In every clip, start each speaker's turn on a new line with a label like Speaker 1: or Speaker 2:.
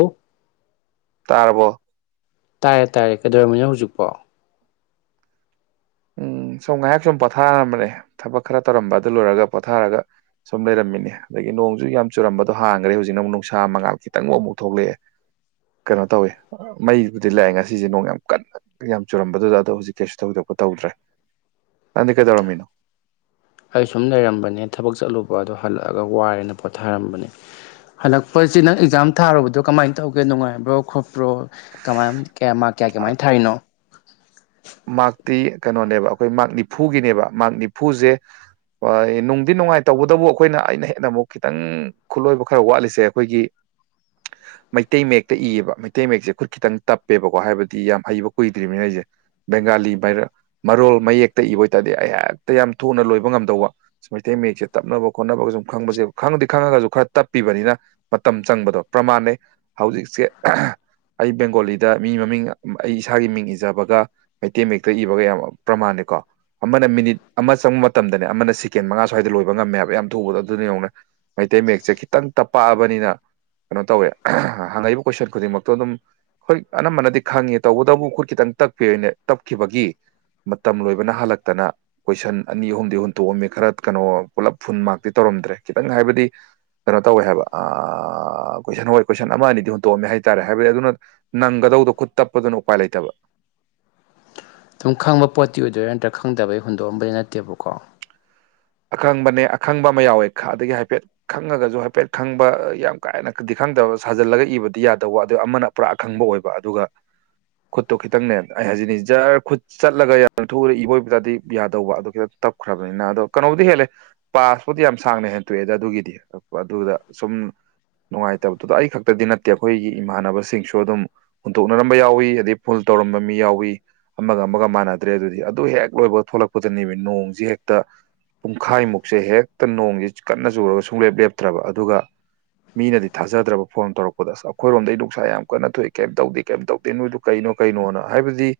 Speaker 1: ꯑꯣ
Speaker 2: ꯇꯥꯔꯕꯣ
Speaker 1: ꯇꯥꯔꯦ ꯇꯥꯔꯦ ꯀꯗꯧꯔꯝꯃꯤꯅꯣ ꯍꯧꯖꯤꯛꯄꯣ [inaudible]
Speaker 2: ꯎꯝ ꯁꯨꯝ ꯉꯥꯏꯍꯥꯛ ꯁꯨꯝ ꯄꯣꯊꯥꯔꯝꯕꯅꯦ ꯊꯕꯛ ꯈꯔ ꯇꯧꯔꯝꯕ ꯑꯗꯨ ꯂꯣꯏꯔꯒ ꯄꯣꯊꯥꯔꯒ ꯁꯨꯝ ꯂꯩꯔꯝꯃꯤꯅꯦ ꯑꯗꯒꯤ ꯅꯣꯡꯖꯨ ꯌꯥꯝ ꯆꯨꯔꯝꯕꯗꯣ ꯍꯥꯡꯒ꯭ꯔꯦ ꯍꯧꯖꯤꯛꯅ ꯑꯃꯨꯛ ꯅꯨꯡꯁꯥ ꯃꯉꯥꯜ ꯈꯤꯇꯪ ꯑꯃꯨꯛ ꯊꯣꯛꯂꯛꯑꯦ ꯀꯅꯣ ꯇꯧꯋꯦ ꯃꯩꯕꯨꯗꯤ ꯂꯥꯛꯑꯦ ꯉꯁꯤꯖꯦ ꯅꯣꯡ ꯌꯥꯝ ꯀꯟꯅ ꯌꯥꯝ ꯆꯨꯔꯝꯕꯗꯨꯗ ꯑꯗꯣ ꯍꯧꯖꯤꯛ ꯀꯩꯁꯨ ꯇꯧꯗꯕ ꯇꯧꯗ꯭ꯔꯦ ꯅꯪꯗꯤ ꯀꯩꯗꯧꯔꯝꯃꯤꯅꯣ
Speaker 1: ꯑꯩ ꯁꯨꯝ ꯂꯩꯔꯝꯕꯅꯦ ꯊꯕꯛ ꯆꯠꯂꯨꯕ ꯑꯗꯣ ꯍꯜꯂꯛꯑꯒ ꯋꯥꯔꯦꯅ ꯄꯣꯊꯥꯔꯝꯕꯅꯦ ꯍꯜꯂꯛꯄꯖꯤ ꯅꯪ ꯑꯦꯛꯖꯥꯝ ꯊꯥꯔꯨꯕꯗꯣ ꯀꯃꯥꯏꯅ ꯇꯧꯒꯦ ꯅꯨꯡꯉꯥꯏꯕ꯭ꯔꯣ ꯈꯣꯠꯄ꯭ꯔꯣ ꯀꯃꯥꯏ ꯀꯌꯥ ꯃꯥꯛ ꯀꯌꯥ ꯀꯃꯥꯏ ꯊꯥꯔꯤꯅꯣ
Speaker 2: ꯃꯥ꯭ꯔꯛꯇꯤ ꯀꯅꯣꯅꯦꯕꯥ ꯑꯈꯣꯏ ꯃꯥ꯭ꯔꯛ ꯅꯤꯐꯨꯒꯤꯅꯦꯕꯥ ꯃꯥꯔꯛ ꯅꯤꯐꯨꯖꯦ ꯑꯥ ꯅꯨꯡꯗꯤ ꯅꯨꯡꯉꯥꯏ ꯇꯧꯕꯗꯕꯨ ꯑꯩꯈꯣꯏꯅ ꯑꯩꯅ ꯍꯦꯟꯅ ꯑꯃꯨꯛ ꯈꯤꯇꯪ ꯈꯨꯠꯂꯣꯏꯕ ꯈꯔ ꯋꯥꯠꯂꯤꯁꯦ ꯑꯈꯣꯏꯒꯤ
Speaker 1: [inaudible]
Speaker 2: ꯃꯩꯇꯩ ꯃꯌꯦꯛꯇ ꯏꯌꯦꯕ ꯃꯩꯇꯩ ꯃꯌꯦꯛꯁꯦ ꯈꯨꯠ ꯈꯤꯇꯪ ꯇꯞꯄꯦꯕꯀꯣ ꯍꯥꯏꯕꯗꯤ ꯌꯥꯝ ꯍꯩꯕ ꯀꯨꯏꯗ꯭ꯔꯤꯕꯅꯤꯅ ꯑꯩꯖꯦ ꯕꯦꯡꯒꯥꯂꯤ ꯕꯥꯏꯔ ꯃꯔꯣꯜ ꯃꯌꯦꯛꯇ ꯏꯕ ꯑꯣꯏꯇꯥꯔꯗꯤ ꯑꯩꯍꯦꯛꯇ ꯌꯥꯝ ꯊꯨꯅ ꯂꯣꯏꯕ ꯉꯝꯗꯧꯕꯥ ꯃꯩꯇꯩ ꯃꯌꯦꯛꯁꯦ ꯇꯞꯅꯕ ꯈꯣꯠꯅꯕꯒ ꯁꯨꯝ ꯈꯪꯕꯖꯦ ꯈꯪꯗꯤ ꯈꯪꯉꯒꯁꯨ ꯈꯔ ꯇꯞꯄꯤꯕꯅꯤꯅꯥ ꯃꯇꯝ ꯆꯪꯕꯗꯣ ꯄ꯭ꯔꯃꯥꯟꯅꯦ ꯍꯧꯖꯤꯛꯁꯦ ꯑꯩ ꯕꯦꯡꯒꯣꯂꯤꯗ ꯃꯤ ꯃꯃꯤꯡ ꯑꯩ ꯏꯁꯥꯒꯤ ꯃꯤꯡ ꯏꯖꯕꯒ ꯃꯩꯇꯩ ꯃꯌꯦꯛꯇ ꯏꯕꯒ ꯌꯥꯝ ꯄ꯭ꯔꯃꯥꯟ ꯅꯦꯀꯣ ꯑꯃꯅ ꯃꯤꯅꯤꯠ ꯑꯃ ꯆꯪꯕ ꯃꯇꯝꯗꯅꯦ ꯑꯃꯅ ꯁꯦꯀꯦꯟ ꯃꯉꯥ ꯁ꯭ꯋꯥꯏꯗ ꯂꯣꯏꯕ ꯉꯝꯃꯦꯕ ꯌꯥꯝ ꯊꯨꯕꯗꯣ ꯑꯗꯨꯅ ꯌꯦꯡꯉꯨꯅꯦ ꯃꯩꯇꯩ ꯃꯌꯦꯛꯁꯦ ꯈꯤꯇꯪ ꯇꯞꯄꯛꯑꯕꯅꯤꯅ ꯀꯩꯅꯣ ꯇꯧꯋꯦ ꯍꯪꯉꯛꯏꯕ ꯀꯣꯏꯁꯟ ꯈꯨꯗꯤꯡꯃꯛꯇꯣ ꯑꯗꯨꯝ ꯍꯣꯏ ꯑꯅꯝꯕꯅꯗꯤ ꯈꯪꯉꯦ ꯇꯧꯕꯇꯕꯨ ꯈꯨꯠ ꯈꯤꯇꯪ ꯇꯞꯄꯦꯅꯦ ꯇꯞꯈꯤꯕꯒꯤ ꯃꯇꯝ ꯂꯣꯏꯕꯅ ꯍꯥꯜꯂꯛꯇꯅ ꯀꯣꯏꯁꯟ ꯑꯅꯤ ꯑꯍꯨꯝꯗꯤ ꯍꯨꯟꯇꯣꯛꯑꯝꯃꯤ ꯈꯔ ꯀꯩꯅꯣ ꯄꯨꯂꯞ ꯐꯨꯟ ꯃꯥꯛꯇꯤ ꯇꯧꯔꯝ ꯗ꯭ꯔꯦ ꯈꯤꯇꯪ ꯍꯥꯏꯕꯗꯤ ꯀꯩꯅꯣ ꯇꯧꯋꯦ ꯍꯥꯏꯕ ꯑ ꯀꯣꯏꯁꯟ ꯍꯣꯏ ꯀꯣꯏꯁꯟ ꯑꯃ ꯑꯅꯤꯗꯤ ꯍꯨꯟꯇꯣꯛꯑꯝꯃꯦ ꯍꯥꯏꯇꯥꯔꯦ ꯍꯥꯏꯕꯗꯤ ꯑꯗꯨꯅ ꯅꯪꯒ ꯗꯧꯗꯣ ꯈꯨꯠ ꯇꯞꯄꯗꯨꯅ ꯎꯄꯥꯏ ꯂꯩꯇꯕ
Speaker 1: [inaudible] ꯑꯗꯨꯝ ꯈꯪꯕ ꯄꯣꯠꯇꯤ ꯑꯣꯏꯗꯣꯏꯔꯥ ꯅꯠꯇ꯭ꯔꯒ ꯈꯪꯗꯕꯩ ꯍꯨꯟꯗꯣꯛꯑꯝꯕꯗꯤ ꯅꯠꯇꯦꯕꯀꯣ
Speaker 2: ꯑꯈꯪꯕꯅꯦ ꯑꯈꯪꯕ ꯑꯃ ꯌꯥꯎꯋꯦ ꯑꯗꯒꯤ ꯍꯥꯏꯐꯦꯠ ꯈꯪꯉꯒꯁꯨ ꯍꯥꯏꯐꯦꯠ ꯈꯪꯕ ꯌꯥꯝ ꯀꯥ ꯍꯦꯟꯅꯗꯤ ꯈꯪꯗꯕ ꯁꯥꯖꯤꯜꯂꯒ ꯏꯕꯗꯤ ꯌꯥꯗꯧꯕ ꯑꯗꯨ ꯑꯃꯅ ꯄꯨꯔꯥ ꯑꯈꯪꯕ ꯑꯣꯏꯕ ꯑꯗꯨꯒ ꯈꯨꯠꯇꯣ ꯈꯤꯇꯪꯅꯦ ꯑꯩ ꯍꯥꯏꯖꯤꯅꯤ ꯖꯔ ꯈꯨꯠ ꯆꯠꯂꯒ ꯌꯥꯝ ꯊꯨꯅ ꯏꯕ ꯑꯣꯏ ꯇꯥꯔꯗꯤ ꯕꯤꯌꯥ ꯇꯧꯕ ꯑꯗꯨꯒ ꯇꯞꯈ꯭ꯔꯕꯅꯤꯅ ꯑꯗꯣ ꯀꯩꯅꯣꯕꯨꯗꯤ ꯍꯦꯜꯂꯦ ꯄꯥꯁꯄꯨꯗꯤ ꯌꯥꯝ ꯁꯥꯡꯅ ꯍꯦꯟꯇꯣꯛꯑꯦꯗ ꯑꯗꯨꯒꯤꯗꯤ ꯑꯗꯨꯗ ꯁꯨꯝ ꯅꯨꯡꯉꯥꯏꯇꯕꯗꯨꯗ ꯑꯩ ꯈꯛꯇꯗꯤ ꯅꯠꯇꯦ ꯑꯩꯈꯣꯏꯒꯤ ꯏꯃꯥꯟꯅꯕꯁꯤꯡꯁꯨ ꯑꯗꯨꯝ ꯍꯨꯟꯗꯣꯛꯅꯔꯝꯕ ꯌꯥꯎꯋꯤ ꯑꯗꯩ ꯐꯨꯨꯜ ꯇꯧꯔꯝꯕ ꯃꯤ ꯌꯥꯎꯏ ꯑꯃꯒ ꯑꯃꯒ ꯃꯥꯟꯅꯗ꯭ꯔꯦ ꯑꯗꯨꯗꯤ ꯑꯗꯨꯢ ꯍꯦꯛ ꯂꯣꯏꯕ ꯊꯣꯛꯂꯛꯄꯗꯅꯦꯕ ꯅꯣꯡꯁꯤ ꯍꯦꯛꯇ ꯄꯨꯡꯈꯥꯏꯃꯨꯛꯁꯦ ꯍꯦꯛꯇ ꯅꯣꯡꯁꯦ ꯀꯟꯅ ꯆꯨꯔꯒ ꯁꯨꯡꯂꯦꯞ ꯂꯦꯞꯇ꯭ꯔꯕ ꯑꯗꯨꯒ ꯃꯤꯅꯗꯤ ꯊꯥꯖꯗ꯭ꯔꯕ ꯐꯣꯟ ꯇꯧꯔꯛꯄꯗ ꯑꯁ ꯑꯩꯈꯣꯏꯔꯣꯝꯗ ꯅꯨꯡꯁꯥ ꯌꯥꯝ ꯀꯟꯅ ꯊꯣꯛꯏ ꯀꯩꯝ ꯇꯧꯗꯦ ꯀꯩꯝ ꯇꯧꯗꯦ ꯅꯣꯏꯗꯣ ꯀꯩ ꯅꯣꯢ ꯀꯩꯅꯣꯅ ꯍꯥꯏꯕꯗꯤ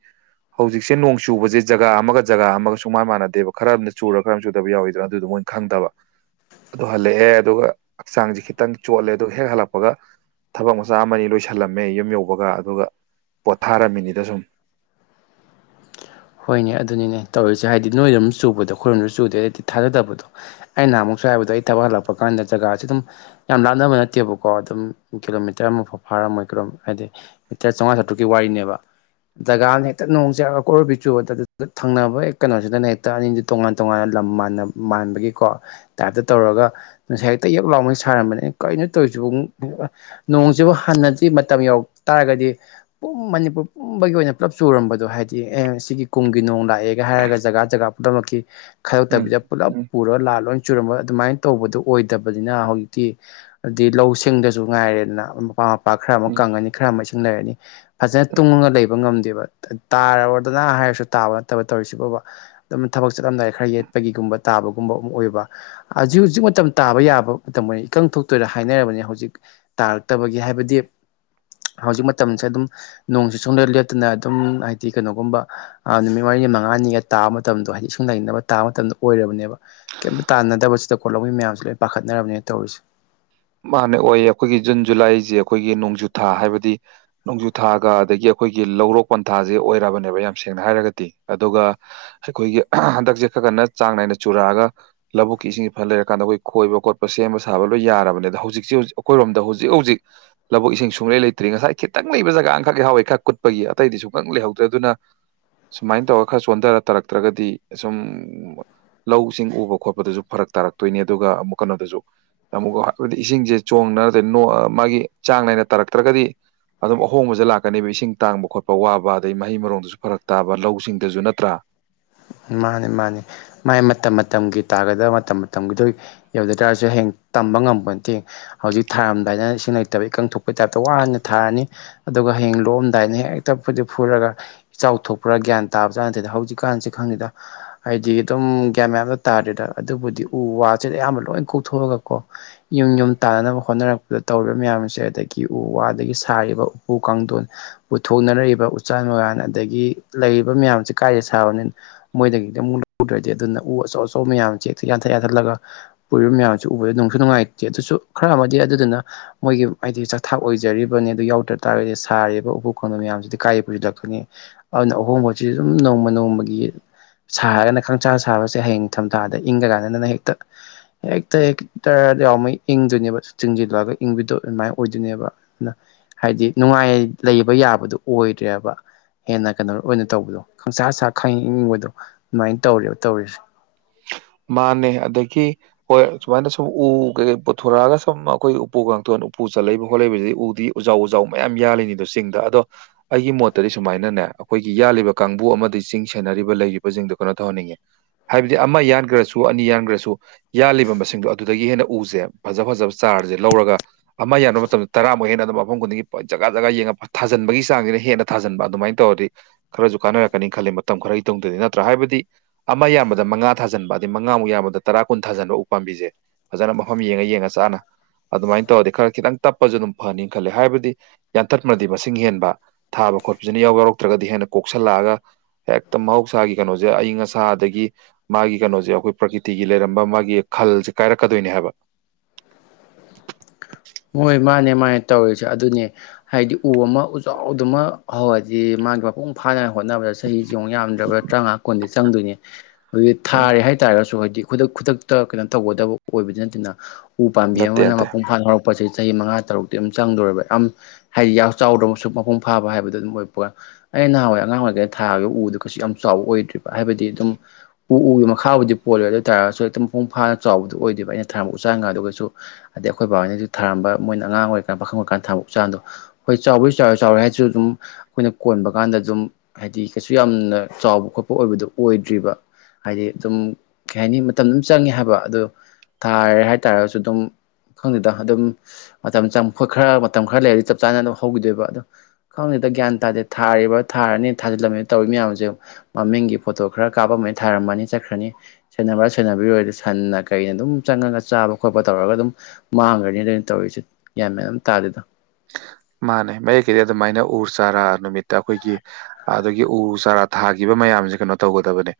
Speaker 2: ꯍꯧꯖꯤꯛꯁꯦ ꯅꯣꯡ ꯆꯨꯕꯁꯦ ꯖꯒꯥ ꯑꯃꯒ ꯖꯒꯥ ꯑꯃꯒꯁꯨ ꯁꯨꯛꯃꯥꯟ ꯃꯥꯟꯅꯗꯦꯕ ꯈꯔꯑꯃꯅ ꯆꯨꯔꯞ ꯈꯔ ꯑꯃꯅ ꯆꯨꯗꯕ ꯌꯥꯎꯋꯤꯗꯅ ꯑꯗꯨꯗꯣ ꯃꯣꯏ ꯈꯪꯗꯕ ꯑꯗꯨ ꯍꯜꯂꯛꯑꯦ ꯑꯗꯨꯒ ꯍꯛꯆꯥꯡꯁꯦ ꯈꯤꯇꯪ ꯆꯣꯠꯂꯦ ꯑꯗꯨ ꯍꯦꯛ ꯍꯜꯂꯛꯄꯒ ꯊꯕꯛ ꯃꯆꯥ ꯑꯃꯅꯤ ꯂꯣꯏꯁꯤꯜꯂꯝꯃꯦ ꯌꯨꯝ ꯌꯧꯕꯒ ꯑꯗꯨꯒ ꯄꯣꯊꯥꯔꯝꯃꯤꯅꯤꯗ ꯁꯨꯝ
Speaker 1: [inaudible] ꯍꯣꯏꯅꯦ ꯑꯗꯨꯅꯤꯅꯦ ꯇꯧꯔꯤꯁꯦ ꯍꯥꯏꯗꯤ ꯅꯣꯏꯔꯣꯝ ꯆꯨꯕꯗꯣ ꯑꯩꯈꯣꯏꯔꯣꯝꯗ ꯆꯨꯗꯦ ꯊꯥꯖꯗꯕꯗꯣ ꯑꯩꯅ ꯅꯍꯥꯟꯃꯨꯛ ꯁꯋꯥꯏꯕꯧꯗ ꯑꯩ ꯊꯕꯛ ꯍꯜꯂꯛꯄ ꯀꯥꯟꯗ ꯖꯒꯥꯁꯤ ꯑꯗꯨꯝ ꯌꯥꯝ ꯂꯥꯅꯕ ꯅꯠꯇꯦꯕꯀꯣ ꯑꯗꯨꯝ ꯀꯤꯂꯣꯃꯤꯇꯔ ꯑꯃꯐꯥꯎ ꯐꯥ ꯐꯔꯝꯃꯣꯏ ꯀꯩꯅꯣꯝ ꯍꯥꯏꯗꯤ ꯃꯤꯇ꯭ꯔ ꯆꯧꯉꯥ ꯆꯥꯇ꯭ꯔꯨꯛꯀꯤ ꯋꯥꯔꯤꯅꯦꯕ ꯖꯒꯥ ꯑꯃꯅ ꯍꯦꯛꯇ ꯅꯣꯡ ꯁꯦ ꯑ ꯀꯣꯔꯣꯏꯕꯤ ꯆꯨꯕꯗꯗꯨꯗ ꯊꯪꯅꯕ ꯀꯩꯅꯣꯁꯤꯗꯅ ꯍꯦꯛꯇ ꯑꯅꯤꯁꯤꯗ ꯇꯣꯉꯥꯟ ꯇꯣꯉꯥꯟ ꯂꯝ ꯃꯥꯟꯅ ꯃꯥꯟꯕꯒꯤꯀꯣ ꯑꯗꯨ ꯇꯧꯔꯒ ꯉꯁꯥꯏ ꯍꯦꯛꯇ ꯌꯛ ꯂꯥꯎꯒꯩ ꯁꯥꯔꯝꯕꯅꯤ ꯑꯩꯅ ꯀꯩꯅꯣ ꯇꯧꯋꯤꯁꯤꯕꯣ ꯅꯣꯡꯁꯤꯕꯨ ꯍꯟ ꯍꯖꯤꯛ ꯃꯇꯝ ꯌꯧꯔꯛ ꯇꯥꯔꯒꯗꯤ ꯄꯨꯝ ꯃꯅꯤꯄꯨꯔ ꯄꯨꯝꯕꯒꯤ ꯑꯣꯏꯅ ꯄꯨꯂꯞ ꯆꯨꯔꯝꯕꯗꯣ ꯍꯥꯏꯗꯤ ꯑꯦꯁ ꯁꯤꯒꯤ ꯀꯨꯝꯒꯤ ꯅꯣꯡ ꯂꯥꯛꯑꯦꯒ ꯍꯥꯏꯔꯒ ꯖꯒꯥ ꯖꯒꯥ ꯄꯨꯝꯅꯃꯛꯀꯤ
Speaker 2: ꯎꯝ
Speaker 1: ꯈꯥꯏꯗꯣꯛꯇꯕꯤꯗ ꯄꯨꯂꯞ
Speaker 2: ꯎꯝ
Speaker 1: ꯄꯨꯔꯒ ꯂꯥꯛꯑ ꯂꯣꯏ ꯆꯨꯔꯝ ꯍꯣꯏ ꯑꯗꯨꯃꯥꯏ ꯇꯧꯕꯗꯣ ꯑꯣꯏꯗꯕꯅꯤꯅ ꯍꯧꯖꯤꯛꯇꯤ ꯗꯤ ꯂꯧꯁꯤꯡꯗꯁꯨ ꯉꯥꯏꯔꯦꯗꯅ ꯃꯄꯥ ꯄꯥꯛ ꯈꯔ ꯑꯃ
Speaker 2: ꯎꯝ
Speaker 1: ꯀꯪꯉꯅꯤ ꯈꯔ ꯑꯃ ꯏꯁꯤꯡ ꯂꯩꯔꯅꯤ ꯐꯖꯅ ꯇꯨꯡꯉꯒ ꯂꯩꯕ ꯉꯝꯗꯦꯕ ꯇꯥꯔ ꯂꯥ ꯍꯥꯏꯔꯁꯨ ꯇꯥꯕ ꯅꯠꯇꯕ ꯇꯧꯔꯤꯁꯤꯕꯣꯕ ꯑꯗꯨꯝ ꯊꯕꯛ ꯆꯠꯂꯝꯗꯥꯏ ꯈꯔ ꯌꯦꯠꯄꯒꯤꯒꯨꯝꯕ ꯇꯥꯕꯒꯨꯝꯕ ꯑꯃ ꯑꯣꯏꯕ ꯍꯧꯖꯤꯛ ꯍꯧꯖꯤꯛ ꯃꯇꯝ ꯇꯥꯕ ꯌꯥꯕ ꯃꯇꯝ ꯑꯣꯢꯔꯦ ꯏꯀꯪ ꯊꯣꯛꯇꯣꯏꯔ ꯍꯥꯏꯅꯔꯕꯅꯦ ꯍꯨꯖꯤꯛ ꯇꯥꯔꯛꯇꯕꯒꯤ ꯍꯥꯏꯕꯗꯤ ꯍꯧꯖꯤꯛ ꯃꯇꯝꯁꯦ ꯑꯗꯨꯝ ꯅꯣꯡꯁꯦ ꯁꯨꯡꯂꯦꯞ ꯂꯦꯞꯇꯅ ꯑꯗꯨꯝ ꯍꯥꯏꯗꯤ ꯀꯩꯅꯣ ꯒꯨꯝꯕ ꯑ ꯅꯨꯃꯤꯠ ꯃꯔꯤꯅꯤ ꯃꯉꯥꯅꯤꯒ ꯇꯥꯕ ꯃꯇꯝꯗꯣ ꯍꯥꯏꯗꯤ ꯏꯁꯤꯡ ꯂꯩꯅꯕ ꯇꯥꯕ ꯃꯇꯝꯗ ꯑꯣꯏꯔꯕꯅꯦꯕ ꯇꯥꯟꯅꯗꯕꯁꯤꯗ ꯀꯣ ꯂꯧꯃꯤ ꯃꯌꯥꯝꯁꯦ ꯂꯣꯏ ꯄꯥꯈꯠꯅꯔꯕꯅꯤꯅ ꯇꯧꯔꯤꯁꯦ
Speaker 2: ꯃꯥꯅꯦ ꯑꯣꯏꯌꯦ ꯑꯩꯈꯣꯏꯒꯤ ꯖꯨꯟ ꯖꯨꯂꯥꯏꯁꯦ ꯑꯩꯈꯣꯏꯒꯤ ꯅꯣꯡꯖꯨꯊꯥ ꯍꯥꯏꯕꯗꯤ ꯅꯣꯡꯖꯨꯊꯥꯒ ꯑꯗꯒꯤ ꯑꯩꯈꯣꯏꯒꯤ ꯂꯧꯔꯣꯛ ꯄꯟꯊꯥꯁꯦ ꯑꯣꯏꯔꯕꯅꯦꯕ ꯌꯥꯝ ꯁꯦꯡꯅ ꯍꯥꯏꯔꯒꯗꯤ ꯑꯗꯨꯒ ꯑꯩꯈꯣꯏꯒꯤ ꯍꯟꯗꯛꯁꯦ ꯈꯔ ꯀꯟꯅ ꯆꯥꯡ ꯅꯥꯏꯅ ꯆꯨꯔꯛꯑꯒ ꯂꯧꯕꯨꯛꯀꯤ ꯏꯁꯤꯡꯁꯤ ꯐꯅ ꯂꯩꯔꯀꯥꯟꯗ ꯑꯩꯈꯣꯏ ꯈꯣꯏꯕ ꯈꯣꯠꯄ ꯁꯦꯝꯕ ꯁꯥꯕ ꯂꯣꯏ ꯌꯥꯔꯕꯅꯦꯕ ꯍꯧꯖꯤꯛꯁꯤ ꯍꯧꯖꯤꯛ ꯑꯩꯈꯣꯏꯔꯣꯝꯗ ꯍꯧꯖꯤꯛ ꯍꯧꯖꯤꯛ ꯂꯧꯕꯨꯛ ꯏꯁꯤꯡ ꯁꯨꯡꯂꯩ ꯂꯩꯇ꯭ꯔꯤ ꯉꯥꯏ ꯈꯤꯇꯪ ꯂꯩꯕ ꯖꯒꯥ ꯑꯃꯈꯛ ꯌꯥꯎꯋꯦ ꯈꯔ ꯀꯨꯠ ꯑꯈꯣꯢꯒꯤ ꯑꯇꯩꯗꯤ ꯁꯨꯀꯪ ꯂꯩꯍꯧꯗ꯭ꯔꯦ ꯑꯗꯨꯅ ꯁꯨꯃꯥꯏꯅ ꯇꯧꯔ ꯈꯔ ꯆꯣꯟꯗꯔ ꯇꯔꯛꯇ꯭ꯔꯒꯗꯤ ꯁꯨꯝ ꯂꯧꯁꯤꯡ ꯎꯕ ꯈꯣꯠꯄꯗꯁꯨ ꯐꯔꯛ ꯇꯥꯔꯛꯇꯨꯏꯅꯤ ꯑꯗꯨꯒ ꯑꯃꯨꯛ ꯀꯩꯅꯣꯗꯁꯨ ꯑꯃꯨꯛ ꯑꯩꯈꯣꯏꯗꯤ ꯏꯁꯤꯡꯁꯦ ꯆꯣꯟꯅ ꯅꯣ ꯑ ꯥꯒꯤ ꯆꯥꯡ ꯅꯥꯏꯅ ꯇꯥꯔꯛꯇ꯭ꯔꯒꯗꯤ ꯑꯗꯨꯝ ꯑꯍꯣꯡꯕꯁꯦ ꯂꯥꯛꯀꯅꯦꯕ ꯏꯁꯤꯡ ꯇꯥꯡꯕ ꯈꯣꯠꯄ ꯋꯥꯕ ꯑꯗꯩ ꯃꯍꯩ ꯃꯔꯣꯡꯗꯁꯨ ꯐꯔꯛ ꯇꯥꯕ ꯂꯧꯁꯤꯡꯗꯁꯨ ꯅꯠꯇ꯭꯭ꯔꯥ
Speaker 1: [inaudible] ꯃꯥꯅꯤ ꯃꯥꯅꯤ ꯃꯥꯥꯏ ꯃꯇꯝ ꯃꯇꯝꯒꯤ ꯇꯥꯒꯗ ꯃꯇꯝ ꯃꯇꯝꯒꯤꯗꯣ ꯌꯧꯗ ꯇꯥꯔꯁꯨ ꯍꯌꯦꯡ ꯇꯝꯕ ꯉꯝꯕ ꯅꯠꯇꯦ ꯍꯧꯖꯤꯛ ꯊꯥꯔꯝꯗꯥꯏꯅ ꯏꯁꯤꯡ ꯂꯩꯇꯕ ꯏꯀꯪ ꯊꯣꯛꯄꯒꯤ ꯇꯥꯏꯞꯇ ꯋꯥꯅ ꯊꯥꯔꯅꯤ ꯑꯗꯨꯒ ꯍꯌꯦꯡ ꯂꯣꯛꯑꯝꯗꯥꯏꯅ ꯍꯦꯛꯇ ꯐꯨꯗꯤ ꯐꯨꯔꯒ ꯏꯆꯥꯎ ꯊꯣꯛꯄꯔ ꯒ꯭ꯌꯥꯟ ꯇꯥꯕꯖꯠ ꯅꯠꯇꯦꯗ ꯍꯧꯖꯤꯛꯀꯥꯟꯁꯤ ꯈꯪꯗꯦꯗ ꯍꯥꯏꯗꯤ ꯑꯗꯨꯝ ꯒ꯭ꯌꯥꯟ ꯃꯌꯥꯝꯗ ꯇꯥꯗ꯭ꯔꯦꯗ ꯑꯗꯨꯕꯨꯗꯤ ꯎ ꯋꯥꯁꯤꯗ ꯑꯌꯥꯝꯕ ꯂꯣꯏ ꯀꯣꯛꯊꯣꯛꯑꯒ ꯀꯣ ꯌꯨꯝ ꯌꯨꯝ ꯇꯥꯟꯅꯅꯕ ꯍꯣꯠꯅꯔꯛꯄꯗ ꯇꯧꯔꯤꯕ ꯃꯌꯥꯝꯁꯦ ꯑꯗꯒꯤ ꯎ ꯋꯥꯗꯒꯤ ꯁꯥꯔꯤꯕ ꯎ ꯎ ꯀꯥꯡꯊꯣꯟ ꯄꯨꯊꯣꯛꯅꯔꯛꯔꯤꯕ ꯎꯆꯥꯟ ꯃꯉꯥꯟ ꯑꯗꯒꯤ ꯂꯩꯔꯤꯕ ꯃꯌꯥꯝꯁꯦ ꯀꯥꯏꯗ ꯁꯥꯕꯅꯤ ꯃꯣꯏꯗꯒꯤꯗꯤ ꯑꯃꯨꯛ ꯂꯧꯗ꯭ꯔꯗꯤ ꯑꯗꯨꯅ ꯎ ꯑꯆꯧ ꯑꯆꯧꯕ ꯃꯌꯥꯝꯁꯦ ꯍꯦꯛꯇ ꯌꯥꯟꯊꯠ ꯌꯥꯟꯊꯠꯂꯒ ꯄꯨꯔꯤꯕ ꯃꯌꯥꯝꯁꯦ ꯎ ꯎ ꯅꯨꯡꯁꯨ ꯅꯨꯡꯉꯥꯏꯇꯦ ꯑꯗꯨꯁꯨ ꯈꯔ ꯑꯃꯗꯤ ꯑꯗꯨꯗꯨꯅ ꯃꯣꯏꯒꯤ ꯍꯥꯏꯗꯤ ꯆꯥꯛꯊꯥꯛ ꯑꯣꯏꯖꯔꯤꯕꯅꯦ ꯑꯗꯨ ꯌꯥꯎꯗ꯭ꯔ ꯇꯥꯔ ꯍꯥꯏꯗꯤ ꯁꯥꯔꯤꯕ ꯎꯄꯨ ꯀꯥꯡꯊꯣꯟ ꯃꯌꯥꯝꯁꯤꯗꯤ ꯀꯥꯏꯗꯩ ꯄꯨꯁꯤꯜꯂꯛ ꯀꯅꯤ ꯑꯗꯨꯅ ꯑꯍꯣꯡꯕꯁꯤ ꯑꯗꯨꯝ ꯅꯣꯡꯃ ꯅꯣꯡꯃꯒꯤ ꯁꯥꯔꯒꯅ ꯈꯪꯆꯥ ꯁꯥꯕꯁꯦ ꯍꯌꯦꯡ ꯅꯤꯡꯊꯝꯊꯥꯗ ꯏꯪꯉ ꯀꯥꯟꯗꯅ ꯍꯦꯛꯇ ꯍꯦꯛꯇ ꯍꯦꯛꯇ ꯌꯥꯎꯃꯩ ꯏꯪꯗꯣꯏꯅꯦꯕ ꯆꯤꯡꯁꯤꯜꯂꯛꯑꯒ ꯏꯪꯕꯤꯗꯣ ꯑꯗꯨꯃꯥꯏꯅ ꯑꯣꯏꯗꯣꯏꯅꯦꯕ ꯑꯗꯨꯅ ꯍꯥꯏꯗꯤ ꯅꯨꯡꯉꯥꯏ ꯂꯩꯕ ꯌꯥꯕꯗꯨ ꯑꯣꯏꯗ꯭ꯔꯦꯕ ꯍꯦꯟꯅ ꯀꯩꯅꯣ ꯑꯣꯏꯅ ꯇꯧꯕꯗꯣ ꯈꯪꯁꯥ ꯁꯥ ꯈꯪꯏꯪ ꯏꯕꯗꯣ ꯑꯗꯨꯃꯥꯏꯅ ꯇꯧꯔꯦꯕ ꯇꯧꯔꯤꯁꯦ
Speaker 2: ꯃꯥꯥꯟꯅꯦꯍꯦ ꯑꯗꯒꯤ ꯍꯣꯏ ꯁꯨꯃꯥꯏꯅ ꯁꯨꯝ ꯎ ꯀꯩꯀꯩ ꯄꯨꯊꯣꯔꯛꯑꯒ ꯁꯨꯝ ꯑꯩꯈꯣꯏ ꯎꯄꯨ ꯀꯥꯡꯊꯣꯟ ꯎꯄꯨ ꯆꯠꯂꯛꯢꯕ ꯈꯣꯠꯂꯛꯏꯕꯁꯤꯗꯤ ꯎꯗꯤ ꯎꯖꯥꯎ ꯎꯖꯥꯎ ꯃꯌꯥꯝ ꯌꯥꯜꯂꯤꯅꯤꯗꯣ ꯆꯤꯡꯗ ꯑꯗꯣ ꯑꯩꯒꯤ ꯃꯣꯠꯇꯗꯤ ꯁꯨꯃꯥꯏꯅꯅꯦ ꯅꯦ ꯑꯩꯈꯣꯏꯒꯤ ꯌꯥꯟꯂꯤꯕ ꯀꯥꯡꯕꯨ ꯑꯃꯗꯤ ꯆꯤꯡ ꯁꯦꯟꯅꯔꯤꯕ ꯂꯩꯔꯤꯕꯁꯤꯡꯗꯣ ꯀꯩꯅꯣ ꯇꯧꯍꯟꯅꯤꯡꯉꯦ ꯍꯥꯏꯕꯗꯤ ꯑꯃ ꯌꯥꯟ ꯒ꯭ꯔꯁꯨ ꯑꯅꯤ ꯌꯥꯟꯈ꯭ꯔꯁꯨ ꯌꯥꯜꯂꯤꯕ ꯃꯁꯤꯡꯗꯣ ꯑꯗꯨꯗꯒꯤ ꯍꯦꯟꯅ ꯎꯁꯦ ꯐꯖ ꯐꯖꯕ ꯆꯥꯔꯖꯦ ꯂꯧꯔꯒ ꯑꯃ ꯌꯥꯟꯕ ꯃꯇꯝꯗ ꯇꯔꯥꯃꯨꯛ ꯍꯦꯟꯅ ꯑꯗꯨꯝ ꯃꯐꯝ ꯈꯨꯗꯤꯡꯒꯤ ꯐ ꯖꯒꯥ ꯖꯒꯥ ꯌꯦꯡꯉꯥ ꯐꯠ ꯊꯥꯖꯟꯕꯒꯤ ꯆꯥꯡꯁꯤꯅ ꯍꯟꯅ ꯊꯖꯟꯕ ꯑꯗꯨꯃꯥꯏꯅ ꯇꯧ ꯔꯗꯤ ꯈꯔꯖꯨ ꯀꯥꯟꯅꯔꯛꯀꯅꯤ ꯈꯜꯂꯤ ꯃꯇꯝ ꯈꯔꯒꯤ ꯇꯨꯡꯗꯗꯤ ꯅꯠꯇ꯭ꯔꯥ ꯍꯥꯏꯕꯗꯤ ꯑꯃ ꯌꯥꯟꯕꯗ ꯃꯉꯥ ꯊꯥꯖꯤꯟꯕ ꯗꯤ ꯃꯉꯥꯃꯨꯛ ꯌꯥꯝꯕꯗ ꯇꯔꯥ ꯀꯨꯟ ꯊꯥꯖꯟꯕ ꯎꯄꯥꯥꯝꯕꯤꯁꯦ ꯐꯖꯅ ꯃꯐꯝ ꯌꯦꯡꯉ ꯌꯦꯡꯉ ꯆꯥꯅ ꯑꯗꯨꯃꯥꯏꯅ ꯇꯧꯔꯗꯤ ꯈꯔ ꯈꯤꯇꯪ ꯇꯞꯄꯁꯨ ꯑꯗꯨꯝ ꯐꯅꯤ ꯈꯜꯂꯦ ꯍꯥꯏꯕꯗꯤ ꯌꯥꯟꯊꯠꯄꯗꯤ ꯃꯁꯤꯡ ꯍꯦꯟꯕ ꯊꯥ ꯕ ꯈꯣꯠꯄꯁꯤꯅ ꯌꯥꯎ ꯌꯥꯎꯔꯛꯇ꯭ꯔꯒꯗꯤ ꯍꯦꯟꯅ ꯀꯣꯛꯁꯜꯂꯛꯑꯒ ꯍꯦꯛꯇ ꯃꯍꯧꯁꯥꯒꯤ ꯀꯩꯅꯣꯁꯦ ꯑꯏꯤꯡ ꯑꯁꯥꯗꯒꯤ ꯃꯥꯒꯤ ꯀꯩꯅꯣꯁꯦ ꯑꯩꯈꯣꯏ ꯄ꯭ꯔꯀꯤꯇꯤꯒꯤ ꯂꯩꯔꯝꯕ ꯃꯥꯒꯤ ꯈꯜꯁꯦ ꯀꯥꯏꯔꯛꯀꯗꯣꯏꯅꯦ ꯍꯥꯏꯕ
Speaker 1: [inaudible] ꯑꯗꯨꯃꯥꯏꯅ ꯇꯧꯔꯤꯁꯦ ꯑꯗꯨꯅꯦ ꯍꯥꯏꯗꯤ ꯎ ꯑꯃ ꯎꯖꯥꯎꯗꯨꯃ ꯍꯧꯔꯗꯤ ꯃꯥꯒꯤ ꯃꯄꯨꯡ ꯐꯥꯅ ꯍꯣꯠꯅꯕꯗ ꯆꯍꯤꯁꯤ ꯑꯃꯨꯛ ꯌꯥꯝꯗ꯭ꯔꯕ ꯇꯔꯥꯃꯉꯥ ꯀꯨꯟꯗꯤ ꯆꯪꯗꯣꯏꯅꯦ ꯑꯗꯨꯗꯤ
Speaker 2: ꯎꯝ
Speaker 1: ꯊꯥꯔꯦ ꯍꯥꯏꯇꯥꯥꯔꯒꯁꯨ ꯍꯥꯏꯗꯤ ꯈꯨꯗꯛ ꯈꯨꯗꯛꯇ ꯀꯩꯅꯣ ꯇꯧꯒꯗꯕ ꯑꯣꯏꯕꯗꯤ ꯅꯠꯇꯅ ꯎ ꯄꯥꯝꯕꯤ
Speaker 2: ꯅꯠꯇꯦ
Speaker 1: ꯑꯃꯅ
Speaker 2: ꯅꯠꯇꯦ
Speaker 1: ꯃꯄꯨꯡ ꯐꯥꯅ ꯍꯧꯔꯛ ꯄꯁꯦ ꯆꯍꯤ ꯃꯉꯥ ꯇꯔꯨꯛꯇꯤ ꯑꯗꯨꯝ ꯆꯪꯗꯣꯔꯕ ꯌꯥꯝ ꯍꯥꯏꯗꯤ ꯌꯥꯝ ꯆꯥꯎꯗ꯭ꯔꯃꯛꯁꯨ ꯃꯄꯨꯡ ꯐꯥꯕ ꯍꯥꯏꯕꯗꯣ ꯑꯗꯨꯝ ꯑꯣꯏꯄꯀꯥꯟ ꯑꯩꯅ ꯅꯍꯥꯟꯋꯥꯏ ꯑꯉꯥꯡ ꯑꯣꯏꯔꯤꯉꯩꯗ ꯊꯥꯕ ꯎꯗꯨ ꯀꯩꯁꯨ ꯌꯥꯝ ꯆꯥꯎꯕ ꯑꯣꯏꯗ꯭ꯔꯤꯕ ꯍꯥꯏꯕꯗꯤ ꯑꯗꯨꯝ ꯎ ꯎꯒꯤ ꯃꯈꯥꯕꯨꯗꯤ ꯍꯧꯗꯤ ꯄꯣꯜꯂꯣꯏ ꯑꯗꯨ ꯇꯥꯔꯁꯨ ꯍꯦꯛꯇ ꯃꯄꯨꯡ ꯐꯥꯅ ꯆꯥꯎꯕꯗꯨ ꯑꯣꯏꯗꯦꯕ ꯑꯩꯅ ꯊꯥꯔꯝꯕ ꯎꯆꯥꯟ ꯉꯥꯗꯨꯒꯁꯨ ꯑꯗꯩ ꯑꯩꯈꯣꯏ ꯕꯥ ꯍꯣꯢꯅꯁꯨ ꯊꯥꯔꯝꯕ ꯃꯣꯏꯅ ꯑꯉꯥꯡ ꯑꯣꯏꯔꯤ ꯀꯥꯟꯗ ꯄꯥꯈꯪ ꯑꯣꯏꯔꯀꯥꯟꯗ ꯊꯥꯕ ꯎ ꯆꯥꯟꯗꯣ ꯍꯣꯏ ꯆꯥꯎꯕꯩ ꯆꯥꯎꯔ ꯆꯥꯎꯔꯦ ꯍꯥꯏꯔꯁꯨ ꯑꯗꯨꯝ ꯑꯩꯈꯣꯏꯅ ꯀꯣꯠ ꯍꯣꯟꯕ ꯀꯥꯟꯗ ꯑꯗꯨꯝ ꯍꯥꯏꯗꯤ ꯀꯩꯁꯨ ꯌꯥꯝꯅ ꯆꯥꯎꯕ ꯈꯣꯠꯄ ꯑꯣꯏꯕꯗꯨ ꯑꯣꯏꯗ꯭ꯔꯤꯕ ꯍꯥꯏꯗꯤ ꯑꯗꯨꯝ ꯀꯩ ꯍꯥꯏꯅꯤ ꯃꯇꯝ ꯑꯗꯨꯝ ꯆꯪꯉꯦ ꯍꯥꯏꯕ ꯑꯗꯨ ꯊꯥꯔꯦ ꯍꯥꯏꯇꯥꯔꯁꯨ ꯑꯗꯨꯝ ꯈꯪꯗꯦꯗ ꯑꯗꯨꯝ ꯃꯇꯝ ꯆꯪ ꯈꯣꯠ ꯈꯔ ꯃꯇꯝ ꯈꯔ ꯂꯩꯔꯗꯤ ꯆꯞ ꯆꯥꯅ ꯑꯗꯨꯝ ꯍꯧꯈꯤꯗꯣꯏꯕ ꯑꯗꯣ ꯈꯪꯗꯦꯗ ꯒ꯭ꯌꯥꯟ ꯇꯥꯗꯦ ꯊꯥꯔꯤꯕ ꯊꯥꯔꯅꯤ ꯊꯥꯖꯤꯜꯂꯝꯃꯤ ꯇꯧꯔꯤ ꯃꯌꯥꯝꯁꯦ ꯃꯃꯤꯡꯒꯤ ꯐꯣꯇꯣ ꯈꯔ ꯀꯥꯞꯄꯝꯃꯦ ꯊꯥꯔꯝꯃꯅꯤ ꯆꯠꯈ꯭ꯔꯅꯤ ꯁꯦꯟꯕꯔꯥ ꯁꯦꯟ ꯃꯔꯨ ꯑꯣꯢꯅ ꯁꯟꯅ ꯀꯩꯅ ꯑꯗꯨꯝ ꯆꯪꯉꯒ ꯆꯥꯕ ꯈꯣꯠꯄ ꯇꯧꯔꯒ ꯑꯗꯨꯝ ꯃꯥꯡꯈ꯭ꯔꯅꯤ ꯑꯗꯨꯅ ꯇꯧꯔꯤꯁꯦ ꯒ꯭ꯌꯥꯟ ꯃꯦꯟ ꯑꯃ ꯇꯥꯗꯦꯗ [inaudible]
Speaker 2: ꯃꯥꯅꯦ ꯃꯌꯦꯛ ꯀꯤꯗꯤ ꯑꯗꯨꯃꯥꯏꯅ ꯎ ꯆꯥꯔꯥ ꯅꯨꯃꯤꯠꯇ ꯑꯩꯈꯣꯏꯒꯤ ꯑꯗꯨꯒꯤ ꯎ ꯆꯥꯔꯥ ꯊꯥꯈꯤꯕ ꯃꯌꯥ ꯃꯌꯥꯝꯁꯦ ꯀꯩꯅꯣ ꯇꯧꯒꯗꯕꯅꯦ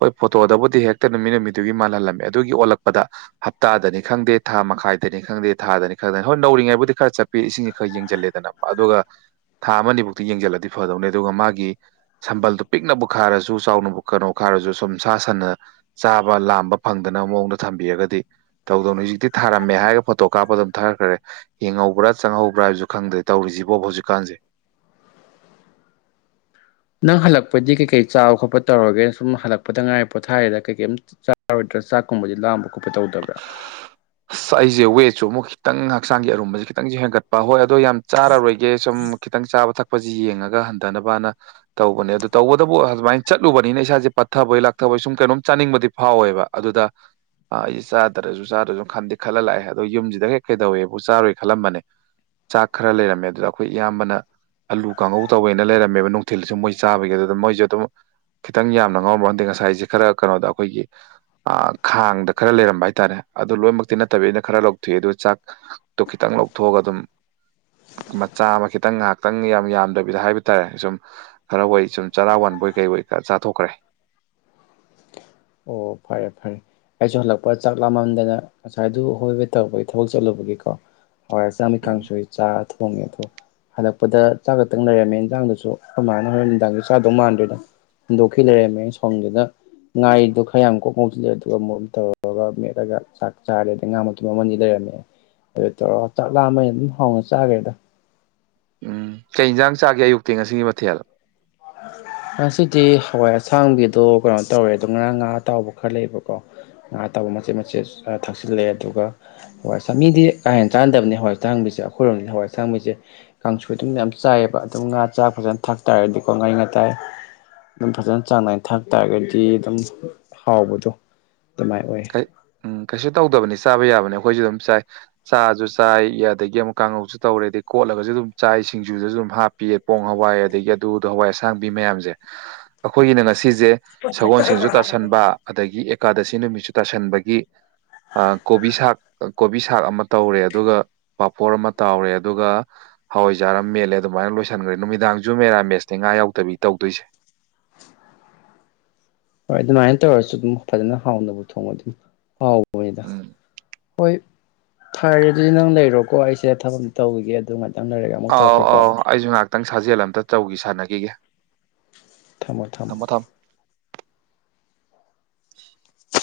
Speaker 2: ꯍꯣꯏ ꯐꯣꯇꯣꯗꯕꯨꯗꯤ ꯍꯦꯛꯇ ꯅꯨꯃꯤꯠ ꯅꯨꯃꯤꯇꯨꯒꯤ ꯃꯥꯜꯍꯜꯂꯝꯃꯦ ꯑꯗꯨꯒꯤ ꯑꯣꯜꯂꯛꯄꯗ ꯍꯞꯇꯥꯗꯅꯤ ꯈꯪꯗꯦ ꯊꯥ ꯃꯈꯥꯏꯗꯅꯤ ꯈꯪꯗꯦ ꯊꯥꯗꯅꯤ ꯈꯪꯗꯅꯤ ꯍꯣꯏ ꯅꯧꯔꯤꯉꯩꯗꯕꯨꯗꯤ ꯈꯔ ꯆꯠꯄꯤ ꯏꯁꯤꯡ ꯈꯔ ꯌꯦꯡꯁꯤꯜ ꯂꯦꯗꯅ ꯑꯗꯨꯒ ꯊꯥ ꯑꯃ ꯑꯅꯤ ꯕꯨꯛꯇꯤ ꯌꯦꯡꯁꯤꯜꯂꯗꯤ ꯐꯗꯧꯅꯦ ꯑꯗꯨꯒ ꯃꯥꯒꯤ ꯁꯝꯕꯜꯗꯨ ꯄꯤꯛꯅꯕꯕꯨ ꯈꯥꯔꯁꯨ ꯆꯥꯎꯅꯕꯨ ꯀꯩꯅꯣ ꯈꯥꯔ ꯈꯔꯁꯨ ꯁꯨꯝ ꯁꯥ ꯁꯟꯅ ꯆꯥꯕ ꯂꯥꯝꯕ ꯐꯪꯗꯅꯕ ꯃꯑꯣꯡꯗ ꯊꯝꯕꯤꯔꯒꯗꯤ ꯇꯧꯗꯧꯅꯦ ꯍꯧꯖꯤꯛꯇꯤ ꯊꯥꯔꯝꯃꯦ ꯍꯥꯏꯔꯒ ꯐꯣꯇꯣ ꯀꯥꯞꯄ ꯊꯒꯠꯈ꯭ꯔꯦ ꯍꯤꯡꯍꯧꯕ꯭ꯔꯥ ꯆꯪꯍꯧ ꯄ꯭ꯔꯖꯨ ꯈꯪꯗꯦ ꯇꯧꯔꯤꯁꯤꯕꯣ ꯍꯧꯖꯤꯛꯀꯥꯟꯁꯦ
Speaker 1: ꯅꯪ ꯍꯜꯂꯛꯄꯗꯤ ꯀꯩ ꯀꯩꯥ ꯆꯥꯕ ꯈꯣꯠ ꯇꯧꯔꯒꯦ ꯁꯨꯝ ꯍꯂꯛꯄꯗꯉꯥꯏ ꯄꯣꯊꯥꯔꯦꯗ ꯀꯩ ꯀꯩꯝ ꯆꯥꯔꯣꯏꯗ꯭ꯔꯥ ꯆꯥꯛ ꯈꯨꯝꯕꯗꯤ ꯂꯥꯝꯕ ꯈꯣꯠꯄ ꯇꯧꯗꯕ꯭ꯔꯥ
Speaker 2: ꯑꯁ ꯑꯩꯁꯦ ꯋꯦꯠꯁꯦ ꯃꯨꯛ ꯈꯤꯇꯪ ꯍꯛꯆꯥꯡꯒꯤ ꯑꯔꯨꯝꯕꯁꯦ ꯈꯤꯇꯪꯁꯨ ꯍꯦꯟꯒꯠꯄ ꯍꯣꯏ ꯑꯗꯣ ꯌꯥꯝ ꯆꯥꯔꯔꯣꯏꯒꯦ ꯁꯨꯝ ꯈꯤꯇꯪ ꯆꯥꯕ ꯊꯛꯄ ꯄꯁꯤ ꯌꯦꯡꯉꯒ ꯍꯟꯊꯅꯕꯅ ꯇꯧꯕꯅꯦ ꯑꯗꯨ ꯇꯧꯕꯗꯕꯨ ꯑꯁꯨꯃꯥꯏꯅ ꯆꯠꯂꯨꯕꯅꯤꯅ ꯏꯁꯥꯁꯦ ꯄꯠꯊꯕꯩ ꯂꯥꯛꯊ ꯑꯣꯏ ꯁꯨꯝ ꯀꯩꯅꯣꯝ ꯆꯥꯅꯤꯡꯕꯗꯤ ꯐꯥꯎꯋꯦꯕ ꯑꯗꯨꯗ ꯑ ꯑꯩꯁꯦ ꯆꯥꯗ꯭ꯔꯁꯨ ꯆꯥꯗ꯭ꯔꯁꯨ ꯈꯟꯗꯤ ꯈꯜꯂ ꯂꯥꯛꯑꯦ ꯑꯗꯣ ꯌꯨꯝꯁꯤꯗ ꯍꯦꯛ ꯀꯩꯗꯧꯏꯋꯦꯕꯨ ꯆꯥꯔꯣꯏ ꯈꯜꯂꯝꯕꯅꯦ ꯆꯥꯛ ꯈꯔ ꯂꯩꯔꯝꯃꯦ ꯑꯗꯨꯗ ꯑꯩꯈꯣꯏ ꯏꯌꯥꯝꯕꯅ ꯑꯂꯨ ꯀꯥꯡꯉꯧ ꯇꯧꯋꯦꯅ ꯂꯩꯔꯝꯃꯦꯕ ꯅꯨꯡꯊꯤꯜꯗꯁꯨ ꯃꯣꯏ ꯆꯥꯕꯒꯤ ꯑꯗꯨꯗ ꯑꯗꯨꯝ ꯃꯣꯏꯁꯨ ꯑꯗꯨꯝ ꯈꯤꯇꯪ ꯌꯥꯝꯅ ꯉꯥꯎꯔꯝꯕ ꯅꯠꯇꯦ ꯉꯁꯥꯏꯁꯦ ꯈꯔ ꯀꯩꯅꯣꯗ ꯑꯩꯈꯣꯏꯒꯤ ꯑ ꯈꯥꯡꯗ ꯈꯔ ꯂꯩꯔꯝ ꯍꯥꯏꯇꯥꯔꯦ ꯑꯗꯨ ꯂꯣꯏꯅꯃꯛꯇꯤ ꯅꯠꯇꯕꯤꯗ ꯈꯔ ꯂꯧꯊꯣꯛꯑꯦ ꯑꯗꯨ ꯆꯥꯛꯇꯣ ꯈꯤꯇꯪ ꯂꯧꯊꯣꯛꯑꯒ ꯑꯗꯨꯝ ꯃꯆꯥ ꯑꯃ ꯈꯤꯇꯪ ꯉꯥꯏꯍꯥꯛꯇꯪ ꯌꯥꯝ ꯌꯥꯝꯗꯕꯤꯗ ꯍꯥꯏꯕ ꯇꯥꯔꯦ ꯁꯨꯝ ꯈꯔ ꯑꯣꯢ ꯁꯨꯝ ꯆꯔꯥ ꯋꯥꯟ ꯕꯣꯏ ꯀꯩꯕꯣꯏ ꯆꯥ ꯆꯥꯊꯣꯛꯈ꯭ꯔꯦ
Speaker 1: ꯑꯣ ꯐꯔꯦ ꯐꯔꯦ ꯑꯩꯁꯨ ꯍꯜꯂꯛꯄ ꯆꯥꯛ ꯂꯥꯝꯃꯝꯗꯅ ꯉꯁꯥꯏꯗꯨ ꯍꯣꯏꯕꯦ ꯍꯣꯕꯦ ꯇꯧꯕꯒꯤ ꯊꯕꯛ ꯆꯠꯂꯨꯕꯒꯤꯀꯣ ꯍꯋꯥꯏ ꯑꯁꯥꯡꯕꯤ ꯀꯥꯡꯁꯣꯏ ꯆꯥ ꯊꯣꯡꯉꯦꯈꯣꯏ ꯍꯜꯂꯛꯄꯗ ꯆꯥ ꯈꯛꯇꯪ ꯂꯩꯔꯝꯃꯦ ꯏꯟꯖꯥꯡꯗꯨꯁꯨ ꯀꯃꯥꯏꯅ ꯍꯣꯔꯦꯟ ꯅꯨꯡꯗꯥꯡꯒꯤ ꯆꯥꯗꯧ ꯃꯥꯟꯗ꯭ꯔꯦꯅ ꯍꯨꯟꯗꯣꯛꯈꯤ ꯂꯩꯔꯝꯃꯦ ꯑꯩ ꯁꯥꯎꯅꯤꯡꯕꯗꯨꯗ ꯉꯥꯔꯤꯗꯣ ꯈꯔ ꯌꯥꯝ ꯀꯣꯛ ꯉꯧꯁꯤꯜꯂꯦ ꯑꯗꯨꯒ ꯑꯃꯨꯛ ꯇꯧꯔꯒ ꯃꯦꯠꯂꯒ ꯆꯥꯛ ꯆꯥꯔꯦꯗ ꯉꯥ ꯑꯃꯁꯨ ꯂꯩꯔꯝꯃꯦ ꯑꯗꯨ ꯇꯧꯔꯣꯑꯣ ꯆꯥꯛꯂꯥꯑꯃꯩ ꯑꯗꯨꯝ ꯍꯥꯎꯅ ꯆꯥꯈ꯭ꯔꯦꯗ
Speaker 2: ꯎꯝ ꯀꯩ ꯏꯟꯁꯥꯡ ꯆꯥꯒꯦ ꯑꯌꯨꯛꯇꯤ ꯉꯁꯤꯒꯤ ꯃꯊꯦꯜ
Speaker 1: ꯉꯁꯤꯗꯤ ꯍꯋꯥꯏ ꯑꯁꯥꯡꯕꯤꯗꯣ ꯀꯩꯅꯣ ꯇꯧꯔꯦ ꯑꯗꯨ ꯉꯥꯔꯥꯡ ꯉꯥ ꯑꯇꯥꯎꯕ ꯈꯔ ꯂꯩꯕꯀꯣ ꯉꯥ ꯑꯇꯥꯎꯕ ꯃꯆꯦꯠ ꯃꯆꯦꯠ ꯊꯛꯆꯤꯜꯂꯦ ꯑꯦ ꯑꯗꯨꯒ ꯍꯣꯏ ꯃꯤꯗꯤ ꯀꯥꯍꯦꯟꯅ ꯆꯥꯟꯅꯗꯕꯅꯤ ꯍꯋꯥꯏ ꯑꯁꯥꯡꯕꯤꯁꯦ ꯁꯦ ꯑꯩꯈꯣꯏꯔꯣꯝꯗꯅ ꯍꯋꯥꯏ ꯁꯥꯡꯕꯁꯦ ꯀꯥꯡꯁꯨꯣꯏ ꯑꯗꯨꯝ ꯌꯥꯝ ꯆꯥꯏꯑꯕ ꯑꯗꯨꯝ ꯉꯥ ꯆꯥꯛ ꯐꯖꯅ ꯊꯥꯛ ꯇꯔꯗꯤ ꯉꯥꯔꯤ ꯉꯥꯇꯥꯏ ꯑꯗꯨꯝ ꯐꯖꯅ ꯆꯥꯡ ꯅꯥꯏꯅ ꯊꯥꯛ ꯇꯥꯔꯒꯗꯤ ꯑꯗꯨꯝ ꯍꯥꯎꯕꯗꯣ ꯑꯗꯨꯃꯥꯏꯅ ꯑꯣꯏ
Speaker 2: ꯎꯝ ꯀꯩꯁꯨ ꯇꯧꯗꯕꯅꯤ ꯆꯥꯕ ꯌꯥꯕꯅꯦ ꯑꯩꯈꯣꯏꯁꯨ ꯑꯗꯨꯝ ꯆꯥꯏ ꯆꯥꯁꯨ ꯆꯥꯏ ꯑꯗꯒꯤ ꯑꯃꯨꯛ ꯀꯥꯡꯉꯧꯁꯨ ꯇꯧꯔꯦ ꯑꯗꯩ ꯀꯣꯠꯂꯒꯁꯨ ꯑꯗꯨꯝ ꯆꯥꯏ ꯁꯤꯡꯖꯨꯗꯁꯨ ꯑꯗꯨꯝ ꯍꯥꯞꯄꯤꯌꯦ ꯄꯣꯡ ꯍꯋꯥꯏ ꯑꯗꯒꯤ ꯑꯗꯨꯗꯣ ꯍꯋꯥꯏ ꯑꯁꯥꯡꯕꯤ ꯃꯌꯥꯝꯁꯦ ꯑꯩꯈꯣꯏꯒꯤꯅ ꯉꯁꯤꯁꯦ ꯁꯒꯣꯜꯁꯦꯟꯁꯨ ꯇꯥꯁꯟꯕ ꯑꯗꯒꯤ ꯑꯦꯀꯥꯗꯁꯤ ꯅꯨꯃꯤꯠꯁꯨ ꯇꯥꯁꯟꯕꯒꯤ ꯀꯣꯕꯤ ꯁꯥꯛ ꯀꯣꯕꯤ ꯁꯥꯛ ꯑꯃ ꯇꯧꯔꯦ ꯑꯗꯨꯒ ꯄꯥꯄꯣꯔ ꯑꯃ ꯇꯥꯎꯔꯦ ꯑꯗꯨꯒ ꯍꯋꯥꯏꯖꯥ ꯑꯃ ꯃꯦꯠꯂꯦ ꯑꯗꯨꯃꯥꯏꯅ ꯂꯣꯏꯁꯤꯟꯈ꯭ꯔꯦ ꯅꯨꯃꯤꯗꯥꯡꯁꯨ ꯃꯦꯔꯥ ꯃꯦꯁꯅꯦ ꯉꯥ ꯌꯥꯎꯗꯕꯤ ꯇꯧꯗꯣꯏꯁꯦ
Speaker 1: [inaudible] ꯍꯣꯏ ꯑꯗꯨꯃꯥꯏꯅ ꯇꯧꯔꯁꯨ ꯑꯗꯨꯝ ꯐꯖꯅ ꯍꯥꯎꯅꯕ ꯊꯣꯡꯉ ꯑꯗꯨꯝ ꯍꯥꯎꯕ ꯑꯣꯏꯗ
Speaker 2: ꯎꯝ
Speaker 1: ꯍꯣꯏ ꯐꯔꯦꯗꯨꯗꯤ ꯅꯪ ꯂꯩꯔꯣꯀꯣ ꯑꯩꯁꯦ ꯊꯕꯛ ꯑꯝꯇ ꯇꯧꯈꯤꯒꯦ ꯑꯗꯨꯃꯅꯤ
Speaker 2: ꯑꯥꯎ ꯑꯥꯎ ꯑꯩꯁꯨ ꯉꯥꯏꯍꯥꯛꯇꯪ ꯁꯥꯖꯦꯜ ꯑꯃꯇ ꯇꯧꯈꯤ ꯁꯥꯟꯅꯈꯤꯒꯦ
Speaker 1: ꯊꯝꯃꯣ ꯊꯝꯃꯣ
Speaker 2: [inaudible]